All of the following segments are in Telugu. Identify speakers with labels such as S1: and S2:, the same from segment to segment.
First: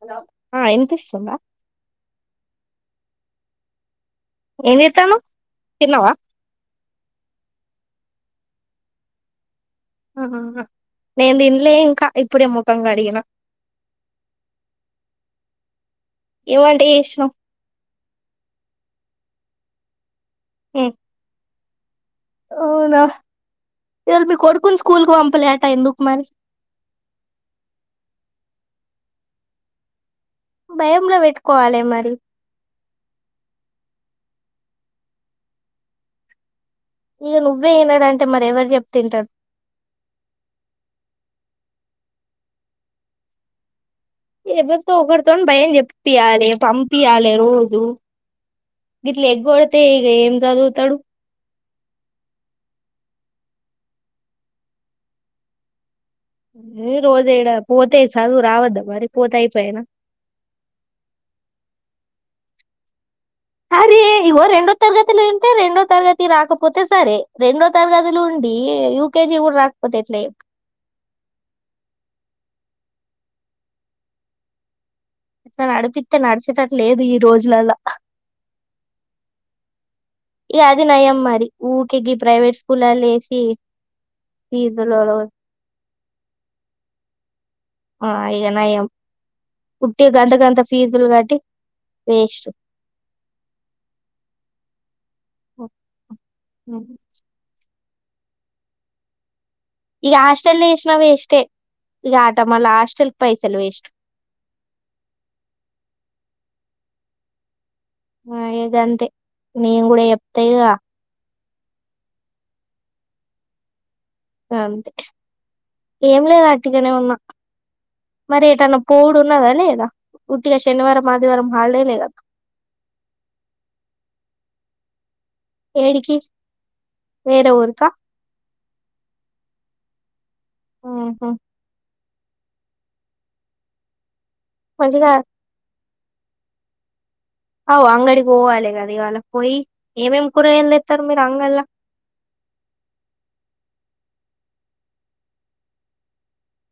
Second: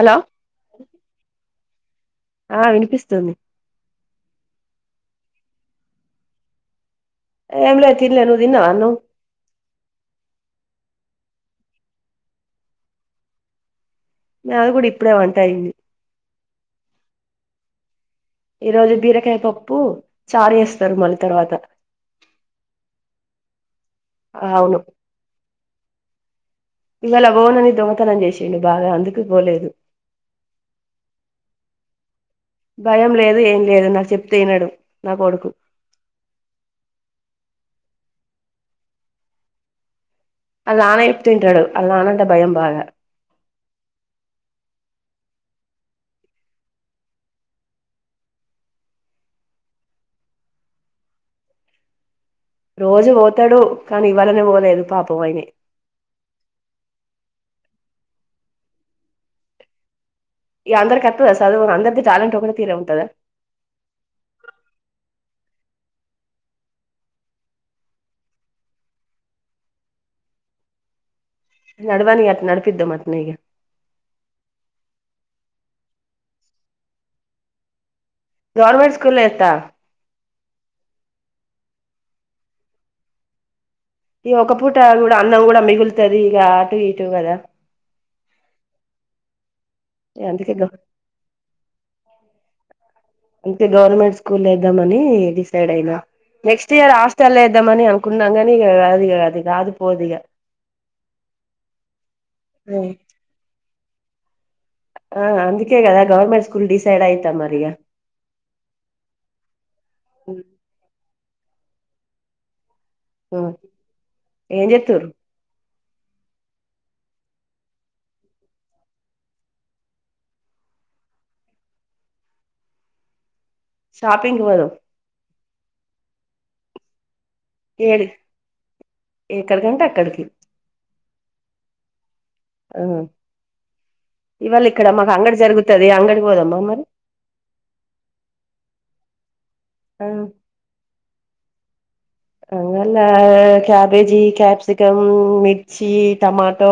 S1: హలో ఆ వినిపిస్తుందా?
S2: ఆ వినిపిస్తుంది.
S1: ఏం చేత్తాన్నవ్ తిన్నవా?
S2: ఏం లే తిన్లే నువ్వు తిన్నవా అన్నం
S1: ఆ నేన్ తిన్లే ఇంకా ఇప్పుడు ముఖం కడిగినా
S2: నాది కూడా ఇప్పుడే వంట అయింది.
S1: ఏ వంటే చేస్సున్నావ్?
S2: ఈ రోజు బీరకాయ పప్పు చారు
S1: ఉమ్
S2: చేేస్తారు మళ్ళీ తర్వాత
S1: అవునా ఈయాల్ మీ కొడుకున్
S2: అవును
S1: స్కూల్ కు పంపలేటా ఎందుకు మరి?
S2: ను బాగా అందుకు పోలేదు.
S1: భయంగా పెట్టుకోవాలె మరి
S2: భయం లేదు ఏం లేదు నాకు చెప్తే ఇనడు నా కొడుకు
S1: ఇక నువ్వే విన్నాడంటే మరి ఎవరు చెప్తే ఇంటర్.
S2: ఆల్ నాన అయితే తింటాడు ఆల్నానంటే భయం బాగా
S1: ఎవరితో ఒకరితోని భయం చెప్పియాలి పంపియాలి రోజు గిట్ల ఎగ్గడితే ఇగ ఏం చదువుతడు.
S2: రోజు పోతాడు కానీ ఇవాళనే పోలేదు పాపమయినే
S1: ఏ రోజ ఏడా పోతే చదువు రావద్దా మరి పోతె ఐపేనా?
S2: ఇక అందరి కత్తుద సదువు అందరిది ట్యాలెంట్ ఒకటే తీరే ఉంటదా?
S1: అరే ఇగో రెండో తరగతులు ఉంటే రెండో తరగతి రాకపోతే సరే రెండో తరగతిలు ఉండ్ ఈ యూకజీ కూడా రాకపోతే ఎట్ల చెప్
S2: నడవని అట్ నడపిద్దం అట్నే ఇగ
S1: అట్లా నడిపిస్తే నడిచేటట్ లేదు ఈ రోజులల్లా
S2: గవర్నమెంట్ స్కూల్లో ఏత్తా
S1: ఇక అది నయం మరి ఊకె గి ప్రైవేట్ స్కూలల్లో వేసి
S2: ఇగ ఒక పూట కూడా అన్నం గుడా మిగులుతది ఇగ అటు ఇటు కదా
S1: ఆ ఇగ నయం పుట్టి గంత
S2: అందుకే
S1: గంత
S2: గ
S1: ఫీజులు కట్టి వేస్ట్
S2: అంటే గవర్నమెంట్ స్కూల్ ఐ అని డిసైడ్ అయినా నెక్స్ట్ ఇయర్ హాస్టల్ ఏద్దామని అనుకున్నా గని ఇది
S1: ఇగ హాస్టలెసిన వేస్టే ఇగ అట మళ్ళ హాస్టెల్ పైసలు వేస్ట్
S2: ఆ అందుకేగదా గవర్మెంట్ స్కూల్ డిసైడ్ అయితా మరి ఇగ
S1: ఆ ఇగ గంతే నేను గుడా చెప్తాయిగ
S2: ఆ ఏం
S1: అంతే
S2: చెత్తురు
S1: ఏం లేదు వంటిగనే ఉన్నా మరి ఏటన్నా పోవుడు ఉన్నదా లేదా ఉట్టిగ శనివారం ఆదివారం హాలిడేనే గ
S2: షాపింగ్కి పోయినం
S1: ఏడికి వేరే ఊరుకా
S2: ఏడి ఎక్కడికంటే అక్కడికి
S1: హ్మ్ హు
S2: అవునా ఇవాళ ఇక్కడ
S1: మంచిగా
S2: మాకు అంగడి జరుగుతది అంగడి పోదమా మరి
S1: అవు అంగడికి పోవాలి కదా ఇవాళ పోయి
S2: ఆ
S1: ఏమేమి కూరగాయలు తేత్తరు మీరు అంగడ్లా
S2: అంగడ్లా క్యాబేజీ, కప్సీకము, మిర్చి, టొమాటో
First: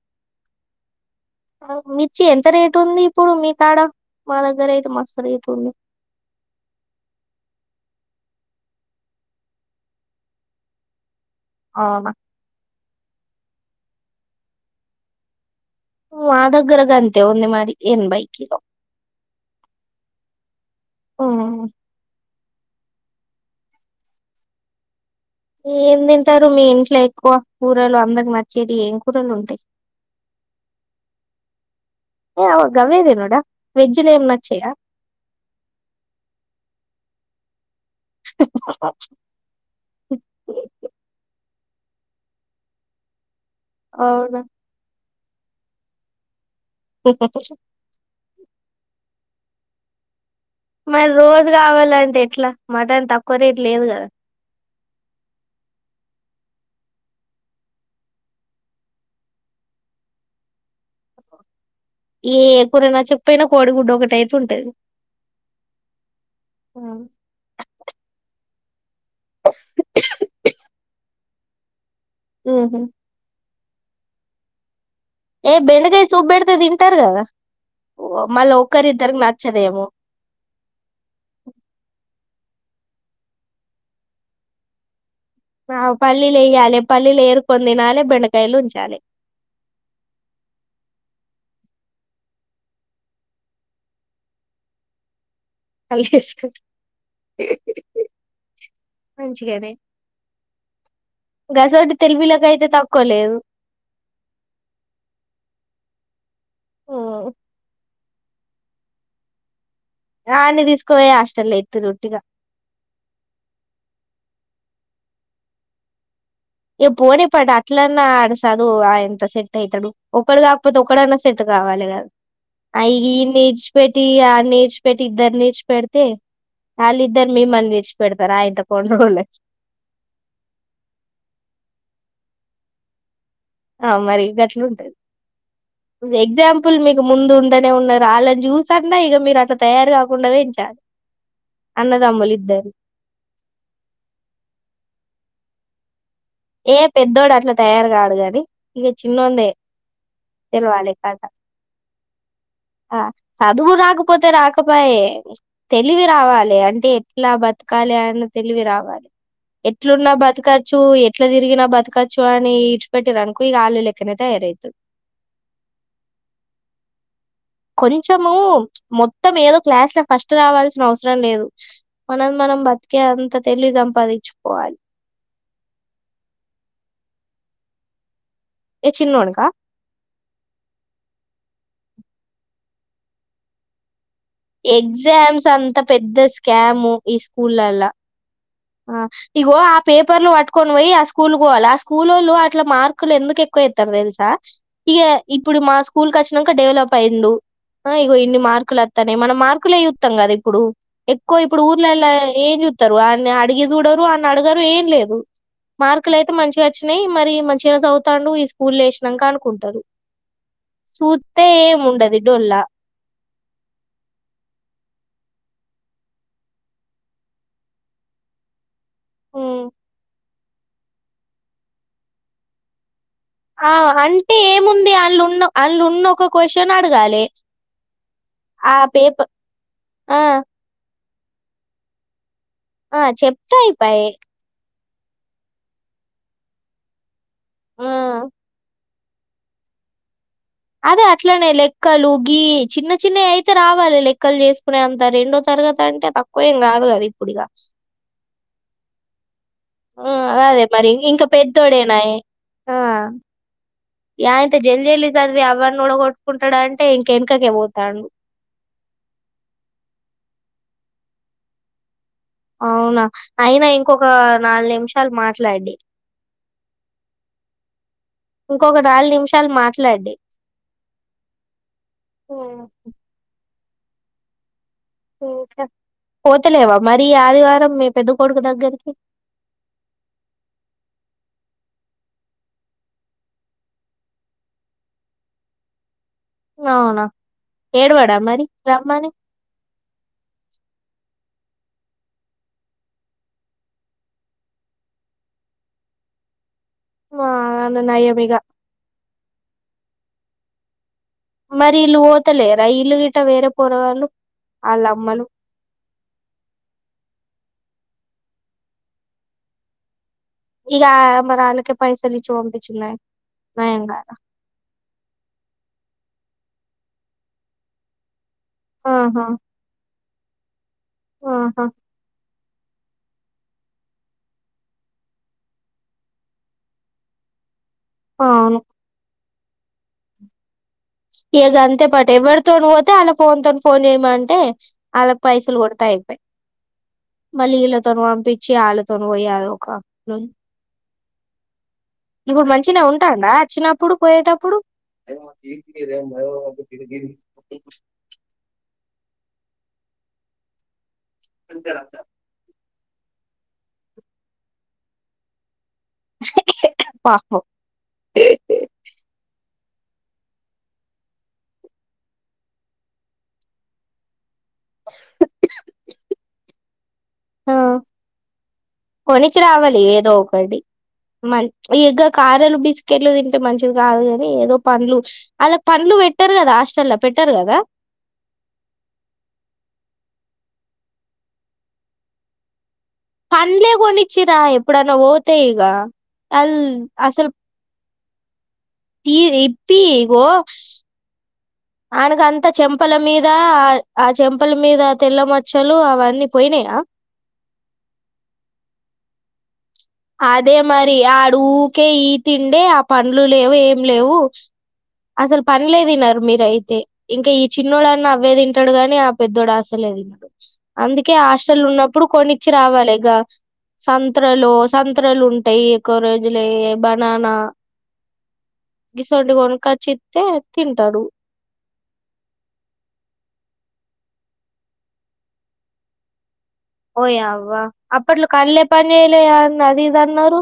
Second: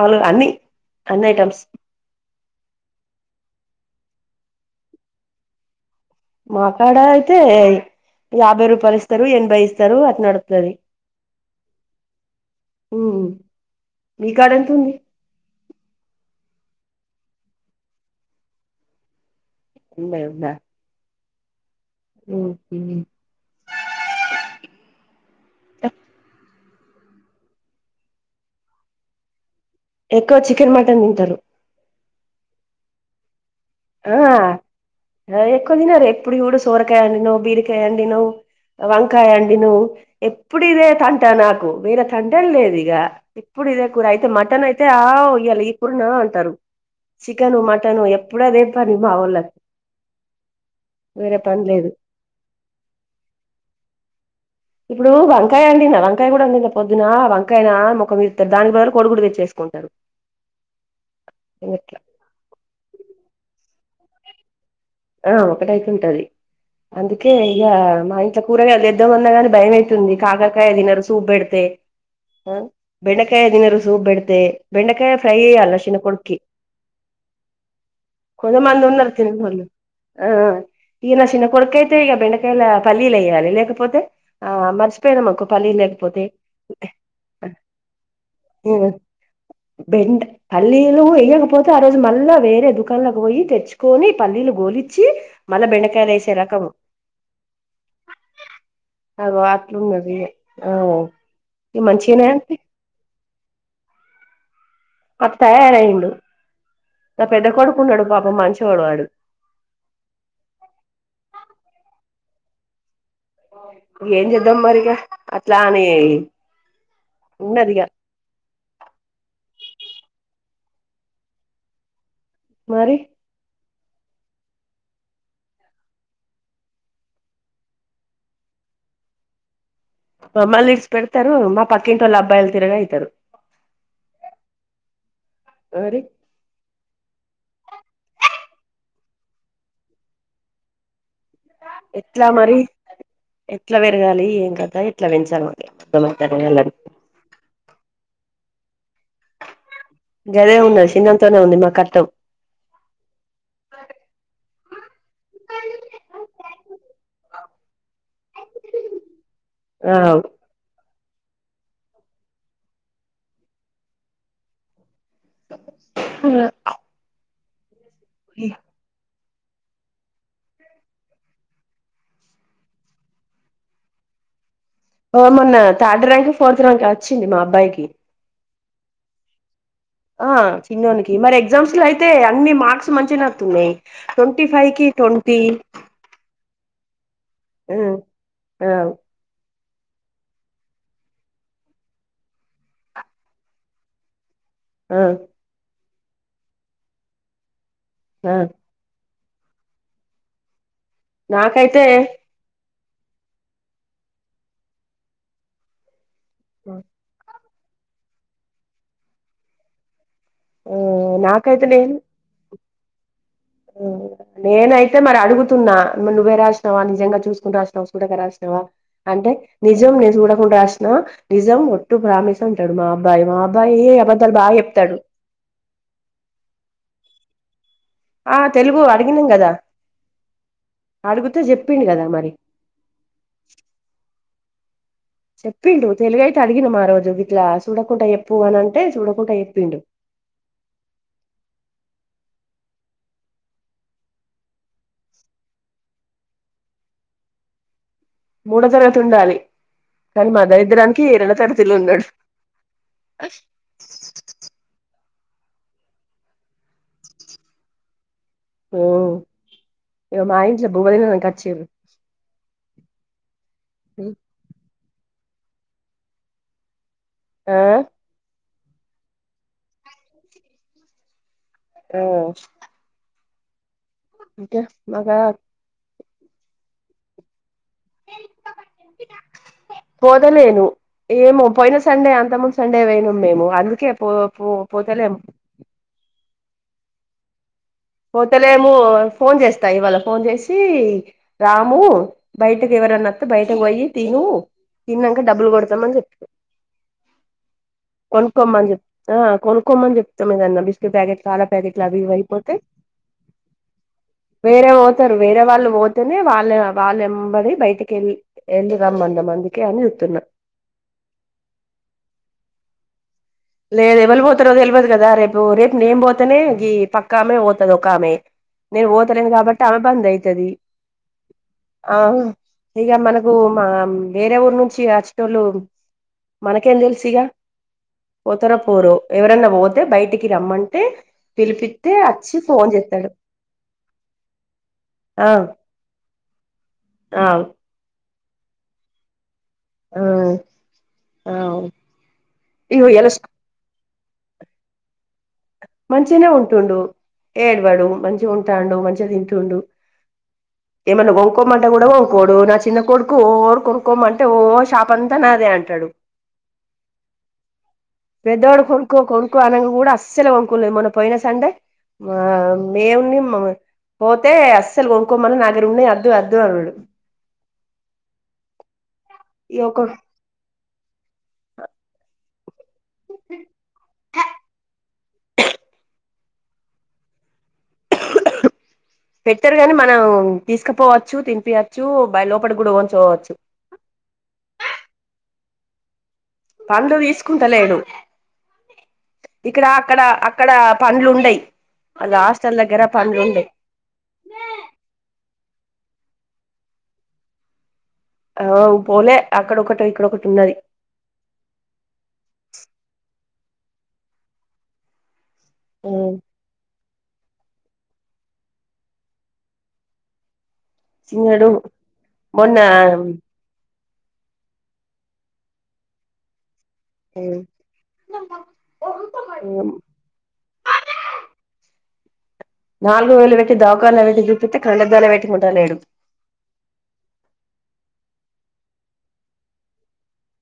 S2: అల్ అన్ని అన్ని ఐటమ్స్
S1: మిర్చి ఎంత రేటు ఉంది ఇప్పుడు మీ కాడ మా దగ్గర అయితే మస్త్ రేట్లు ఉన్నయి.
S2: మా కాడ అయితే యాభై రూపాలు ఇస్తారు ఎనభై ఇత్తరు అట్ నడ్తది
S1: అవునా
S2: ఉహు మీ కాడ ఏతుంది
S1: మా దగ్గర గంతే ఉంది మరి ఏన్బై కిలో
S2: కూలర్ ఉందా
S1: ఓమైంది
S2: ఒకే
S1: ఏం తింటారు మీ ఇంట్లే ఎక్కువ కూరలు అందరి నచ్చెటి ఏం కూరలు ఉంటయి
S2: ఎక్కువ చికెన్ మటన్ తింటరు.
S1: ఏ అవ్ గవెతినుడా
S2: ఆ ఎక్కువ తినరు ఎప్పుడు చూడు సోరకాయ వండినవ్ బీరకాయ్ వంకాయ అండినవ్ వంకాయ అండినవ్ ఎప్పుడు ఇదే తంట నాకు వేరే తంటెల్ లేదు ఇగ ఇప్పుడు ఇదే కూర అయితే
S1: అవునా
S2: మటన్ అయితే ఆవ్ ఇయ్యాల ఈ కూరన అంటరు. చికెను మటను ఎప్పుడు అదే పని మా వోళ్ళ
S1: మరి రోజు కావాలంటే ఎట్లా మటన్ తక్కువ రేట్ లేదు కదా
S2: ఇప్పుడు వంకాయ వండినా వంకాయ కూడా వండిన పొద్దున వంకాయ మొఖం ఇర్తర్ దానికి బదులు కోడిగుడ్డు తెచ్చెసిన ఉంటరు [unintelligible]
S1: ఏ కూర నచ్చకపోయినా కోడిగుడ్డు ఒకటి ఐతే ఉంటది.
S2: ఆ ఒకటైతె ఉంటది అందుకే ఇగ మా ఇంట్ల కూరగాయలు చేద్దాం అన్నా గాని భయమయితుంది కాకరకాయ తినరు సూప్ పెడితే ఆ
S1: ఉహు
S2: బెండకాయ తినరు సూప్ బెడితే బెండకాయ ఫ్రైయే
S1: ఏ
S2: చెయ్యాల నా చిన్న
S1: బెండకాయ సూప్
S2: కొడుక్కి
S1: పెడితే తింటారు కదా ఓ, మళ్ళీ
S2: కొంతమంది ఉన్నరు
S1: ఒక్కరిద్దరికి
S2: తినేటోళ్ళు
S1: నచ్చదేమో
S2: ఆ ఆ ఇగ నా చిన్న కొడుకైతే ఇగ బెండ కాయల పల్లీలెయ్యాలి లేకపోతే ఆ మర్
S1: ఆ పల్లీలు ఏయాలి పల్లీలు ఎరుకొని తినాలి బెండకాయలు ఉంచాలి.
S2: బెండ పల్లీలు ఏయ్యను పోతే ఆ రోజు మళ్ళా వేరే దుకాళ్ళకు పోయి తెచ్చుకొని పల్లీలు గోలిచ్చి మల్లా బెండకాయలేసే
S1: కలిపేసుకొని
S2: రకము అగో
S1: మంచిగానే
S2: ఆట్లున్నది అ
S1: గసోటి
S2: మంచిగానే
S1: తెలివిలకు అయితే తక్కువ లేదు
S2: అటా తయారయ్యిండు
S1: ఉమ్.
S2: నా పెద్ద కొడుకు ఉన్నాడు పాపం మంచివొడు వాడు
S1: వాన్ని తీసుకోపొయి హాస్టల్ల ఎత్తిరి ఉట్టిగ
S2: ఏం చేద్దాం మరి ఇగా అట్లా అనే
S1: ఇగ పోనియ్ పట్టు అట్లన్నా ఆడు చదువు అయింత సెట్ అయితడు ఒకడుగాక పోతే ఒకడన్నా సెట్ కావాలి కదా ఐ
S2: మరి
S1: ఈ మేజ్ వాన్ని ఇడ్చి పెట్టి విన్ని ఇడ్చి పెట్టి ఇద్దర్ని ఇడ్చి పెడితే వాళ్ళింద్దరినీ మిమ్మల్ని ఇడ్చి పెడతారా ఆ ఇంత కొన్ని రోజులకి
S2: మమ్మల్ని ఇడిచి పెడతారు మా పక్కింటి వొళ్ళ అబ్బాయిలు తీరుగా అయితరు
S1: ఆ మరి గట్ల ఉంటది
S2: మరి
S1: ఎగ్జాంపుల్ చెప్పుల్లి మీకు ముందు ఉండనే ఉన్నారు వాళ్ళని చూసన్నా ఇక మీరు అట్లా తయారు కాకుండా పెంచాలి
S2: ఎట్లా
S1: అన్నదమ్ములు
S2: మరి
S1: ఇద్దరు
S2: ఎట్ల పెరగాలి ఏం కథ ఎట్లా పెంచాలి మరి అర్థమైతలేదు
S1: ఏ పెద్దోడు అట్లా తయారు కాడు కానీ ఇగ చిన్నోడే
S2: గదే ఉన్నది చిన్నోని తోనే ఉంది మా కట్టం
S1: ఆ చదువు రాకపోతే రాకపాయె తెలివి రావాలి అది అంటే ఎట్లా బతకాలి అన్న తెలివి రావాలి ఎట్లున్నా
S2: ఆ
S1: బతకచ్చు ఎట్ల తిరిగిన బతకచ్చు అని ఇడ్చిపెట్టిరనుకో ఇగ ఆళ్ల లెక్కనే తయారైతది
S2: ఆ అప్
S1: కొంచము మొత్తం ఏదో క్లాస్ లో ఫస్ట్ రావాల్సిన అవసరం లేదు మనది మనం బతికే అంత తెలివి సంపాదించుకోవాలి
S2: ఓ మొన్న థార్డ్ ర్యాంకో ఫోర్త్ ర్యాంకో వచ్చింది మా అబ్బాయికి
S1: ఏ చిన్నోనికా
S2: ఆ చిన్నోనికి మరి ఎగ్జామ్స్ లో అయితే అన్ని మార్క్స్ మంచిగనే ఒత్తున్నయి
S1: ఎగ్జామ్స్ అంత పెద్ద స్కాము ఈ
S2: ఆ
S1: స్కూళ్లల్ల
S2: ఆ
S1: అ ఇగో పేపర్లు పట్టుకొని పోయి ఆ స్కూల్ పోవాల ఆ స్కూలోళ్ళు అట్ల మార్కులు ఎందుకు ఎక్కువేత్తరు తెలుసా ఇగ
S2: ఆ
S1: ఇప్పుడు మా స్కూల్ కచ్చినంక డెవలప్ అయిళ్ళు ఆ ఇగో ఇన్ని మార్కుల మనం మార్కులే చూత్తం కద ఇప్పుడు ఎక్కువ ఇప్పుడు
S2: నాకైతే
S1: ఊర్లల్ల ఏం త్తరు వాన్ని అడిగి చూడరు ఆన్నడగరు ఏం లేదు మార్కులు అయితే మంచిగ
S2: ఆ
S1: అచ్చినై మరి మంచి గనే చవుతాండు ఈ స్కూల్లేషినంక అనుకుంటారు చూత్తే
S2: నాకైతే
S1: ఏం ఉండదు డొల్ల
S2: నేనయితే మరి అడుగుతున్నా మరి నువ్వే రాసినవా నిజంగా చూసుకుంట రాసినావా చుడక రాసినవా అంటే
S1: మ్
S2: నిజం నేను చూడకుండ రాసిన నిజం ఒట్టు ప్రామిస్ అంటడు మా అబ్బాయ్
S1: ఆ అంటే ఏముంది అందులున్నా ఒక క్వశ్చన్ అడగాలే
S2: ఆ తెలుగు అడిగినం గదా
S1: ఆ
S2: అడుగుతే జెప్పిండు కదా మరి
S1: ఆ చెప్తే అయిపాయే
S2: చెప్పిండు తెలుగ అయితే అడిగిన మా రోజు ఇట్లా
S1: ఆ
S2: చుడకుంట చెప్పు అని అంటే చుడకుండ చెప్పిండు
S1: అదే అట్లనే లెక్కలు గీ చిన్న చిన్నయయితే రావాలి లెక్కలు చేసుకునే అంత రెండో తర గతి అంటే తక్కువ ఏం గాదు కదా ఇప్పుడిగ
S2: మూడో తరగతిల ఉండాలి
S1: ఆ
S2: కాని మా
S1: అదే మరి
S2: దారిద్రానికి
S1: ఇంకా
S2: రెండో తరతిలున్నడు
S1: పెద్దోడేనాయే ఆ ఈ ఆయనతో జల్ది జల్ది చదివి అవ్వన్ని ఓడగొట్టుకుంటడంటే ఇంకెనకకే పోతాండు
S2: మ్మ్ ఇగ మా ఇంట్ల బువ్వ దిననికి వచ్చిర్రు
S1: అవునా అయినా ఇంకొక నాలుగు నిమిషాలు మాట్లాడి
S2: ఆ
S1: ఇంకొక నాలుగు నిమిషాలు మాట్లాడీ
S2: ఆ మీకే మాగా
S1: ఇంకా పోతలేవా మరి ఈ ఆదివారం. మీ పెద్ద కొడుకు దగ్గరికి
S2: పోతలేను ఏమో పోయిన సండే, అంతముందు సండే, వోయినం మేము అందుకే పో పో పోతలేం.
S1: గావునా
S2: పోతలేమూ ఫోన్ చేస్తా. ఇవాళ ఫోన్ చేసీ. రాము బయటీకి ఎవరనొత్తే బయటకి పోయి తిను. తిన్నాంక డబ్బులు కొడతమన్ చెప్పిన్
S1: వాల్ నాయమిగా
S2: చెప్ ఆ కొనుక్కోమని చెప్తం ఏదన్న. బిస్కెట్ ప్యాకెట్, కార ప్యాకెట్లు, అవి ఇవి అయిపోతే.
S1: ఇల్లు గిట్ట వేరే పోరో
S2: వేరే ఓతరు, వేరే వాళ్ళు పోతేనే వాళ్ళ వాళ్లేంబడి బయ్ టికెళ్ళి వెళ్ళి రమ్మందం అందుకే అని ఎప్తున్నా.
S1: ఈగా మరాళ్ళకే పైసలిచ్చి పంపించిల్లె
S2: లేదు ఎవలు పోతరో తెల్వదు గాదా. రేపు రేప్ నేన్ పోత్ తనే గీ పక్క ఆమె పోతది. ఒక ఆమె, నేను
S1: ఆహా
S2: పోతలేను గాబట్టమె బంద్ అయితది.
S1: ఆహా
S2: అవును ఇగ మనకు మా వేరే ఊరు నుంచి ఆచ్చిటోళ్ళు మనకేం తెల్సిగా. పోతారో,
S1: అవును
S2: పోరో ఎవరన్నా బోతే. బయటికి రమ్మం
S1: ఇగా గంతే పాట్ ఎవరితోన్ వోతే
S2: చేస్తాడు
S1: అల్ల ఫోన్తో ఫోన్ చేయమంటే. అలాక్
S2: ఆ
S1: పైసల్ కొడతే అయిపే.
S2: ఆ
S1: మళ్ళీ ఇళ్ళతోనూ పంపించి, ఆళ్ళతోన పోయదోక లొల్
S2: ఆ అవును
S1: ఇప్పుడు మంచినే ఉంటాడా. అచ్చినప్పుడు, పోయేటప్పుడు?
S2: మంచిగానే ఉంటుండు, ఏడవాడు, మంచిగా ఉంటాండు, మంచిగా తింటుండు. ఏమన్నా గొంకోమంటే గూడా గోంకోడు నాచి న్న కొడుకు, ఓర్ కొనుక్కోమంటే ఓ షాపంతా నాదే అంటాడు.
S1: పాపం
S2: పెదోడు కొన్కో కొన్కో అన్నగ్ స్సలే కొన్కోలే మొన్న పోయిన సండే. మా మేముని మా పోతే అస్సలు కొంకోమన్ నాగ్గర ఉన్నాయ్, అద్దు అద్దు అన్నాడు.
S1: ఆ కొనిచ్చి
S2: ఇగ
S1: రావాలి
S2: ఒక
S1: ఏదో ఒకటి. మాల్ ప్చ్ ఎగక్ కారలు, బిస్కెట్లు తింటే మంచిది కాదు కాని. ఏదో పండ్లు అలాక్ పండ్లు పెట్టారు కదా. హస్టల్ల్ల పెడ్ టార్ గదా.
S2: పెట్టారు గాని. మనం తీసుకుపోవచ్చు, తినిపియచ్చు, బయ్ లోపటికి గూడా వో
S1: పండ్లే కొనిచ్చరా. ఎప్పుడన్నా పోతే ఇగ అల్
S2: పండ్లు
S1: అసల్
S2: తీసుకుంటలేడు
S1: ఈ
S2: ఇక్కడ
S1: తెప్పి య్
S2: అక్కడ
S1: ఇగో
S2: అక్కడ పండ్లు ఉండయి వాళ్ళ
S1: ఆయనకంత
S2: హాస్టల్ దగ్గర
S1: చెంపల
S2: పండ్లు
S1: మీద,
S2: ఉండయి
S1: ఆ ఆ చంపల మీద తెల్ల మచ్ క్షలో అవన్నీ పోయినాయా.
S2: ఆ పోలే ఆక్
S1: అదే మరి ఆడ ఊకే ఈ తిండే, ఆ పండ్లు లేవు ఏం లేవు. అసలు పన్లే తీన్నారు మీరయితే. ఇంకా ఈ చిన్నోడు అన్నా అవ్వే తింటాడు గాని, ఆ పెద్దోడు అసలే తిన్నాడు. అందుకే
S2: చిన్నడు
S1: హాస్టల్ ఉన్నప్పుడు కొన్నిచ్చి
S2: మొన్న
S1: రావాలే గా. సంత్రలు సంత్రలు ఉంటాయి. ఎక్కువ రోజులెయ్ బనానా గిస్వంటిగోన్కోత్ తే తింటాడు
S2: నాలుగు వేలు పెట్టి, దావకాల్న పెట్టి చూపితే కండ్లాద్దలే పెట్టుకుంటా లేడు.
S1: ఓయావ్వా! అప్పట్లో కళ్ళే పన్జేయాలేవ్ అన్ అది ఇది అన్నారు?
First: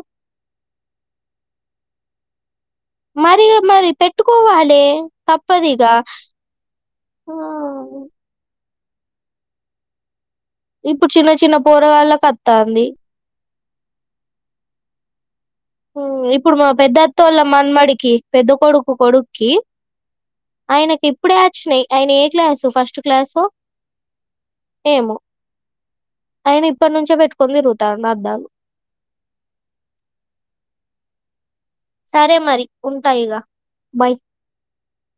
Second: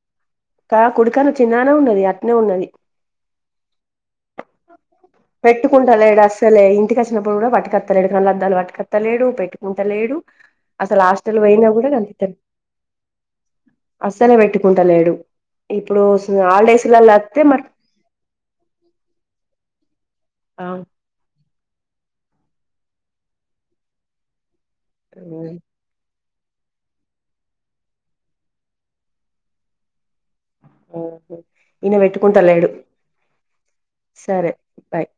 S2: కా కుడికన్ను చిన్ననే ఉన్నది. అట్నే ఉన్నది.
S1: మరిగా మరి పెట్టుకోవాలే తప్పదిగా
S2: పెట్టుకుంటాలేడు అస్సలే ఇంటికి కచ్చినప్పుడు
S1: ఆ
S2: కూడా పటుకత్తలేడు కళ్ళలద్దాలుట్టుకత్ త్తలేడు పెట్టుకుంటలేడు అసలు
S1: ఇప్పుడు చిన్న
S2: హస్టల్
S1: చిన్న
S2: పోయినా కూడా గంతే
S1: పోరగాళ్ళకి అత్తాంది
S2: అస్సలే పెట్టుకుంటలేడు ఇప్పుడు
S1: హుమ్ ఇప్పుడు మా
S2: హాలిడేస్లల్ల
S1: పెద్దతొళ్ళ
S2: వత్తే
S1: మన్మడికి పెద్ద కొడుకు కొడుక్కి
S2: మరి
S1: ఆయనకి ఇప్పుడే వచ్చినయ్ ఆయన ఏ క్లాసు ఫస్ట్ క్లాసో ఏమో
S2: అవు
S1: ఆయన ఇప్పటి నుంచే పెట్టుకొని తిరుగుతాండూ అద్దాలు
S2: అహ ఈయన
S1: సరే
S2: పెట్టుకుంట
S1: మరి
S2: లేడు
S1: ఉంటా ఇగ బాయ్.
S2: సరే బాయ్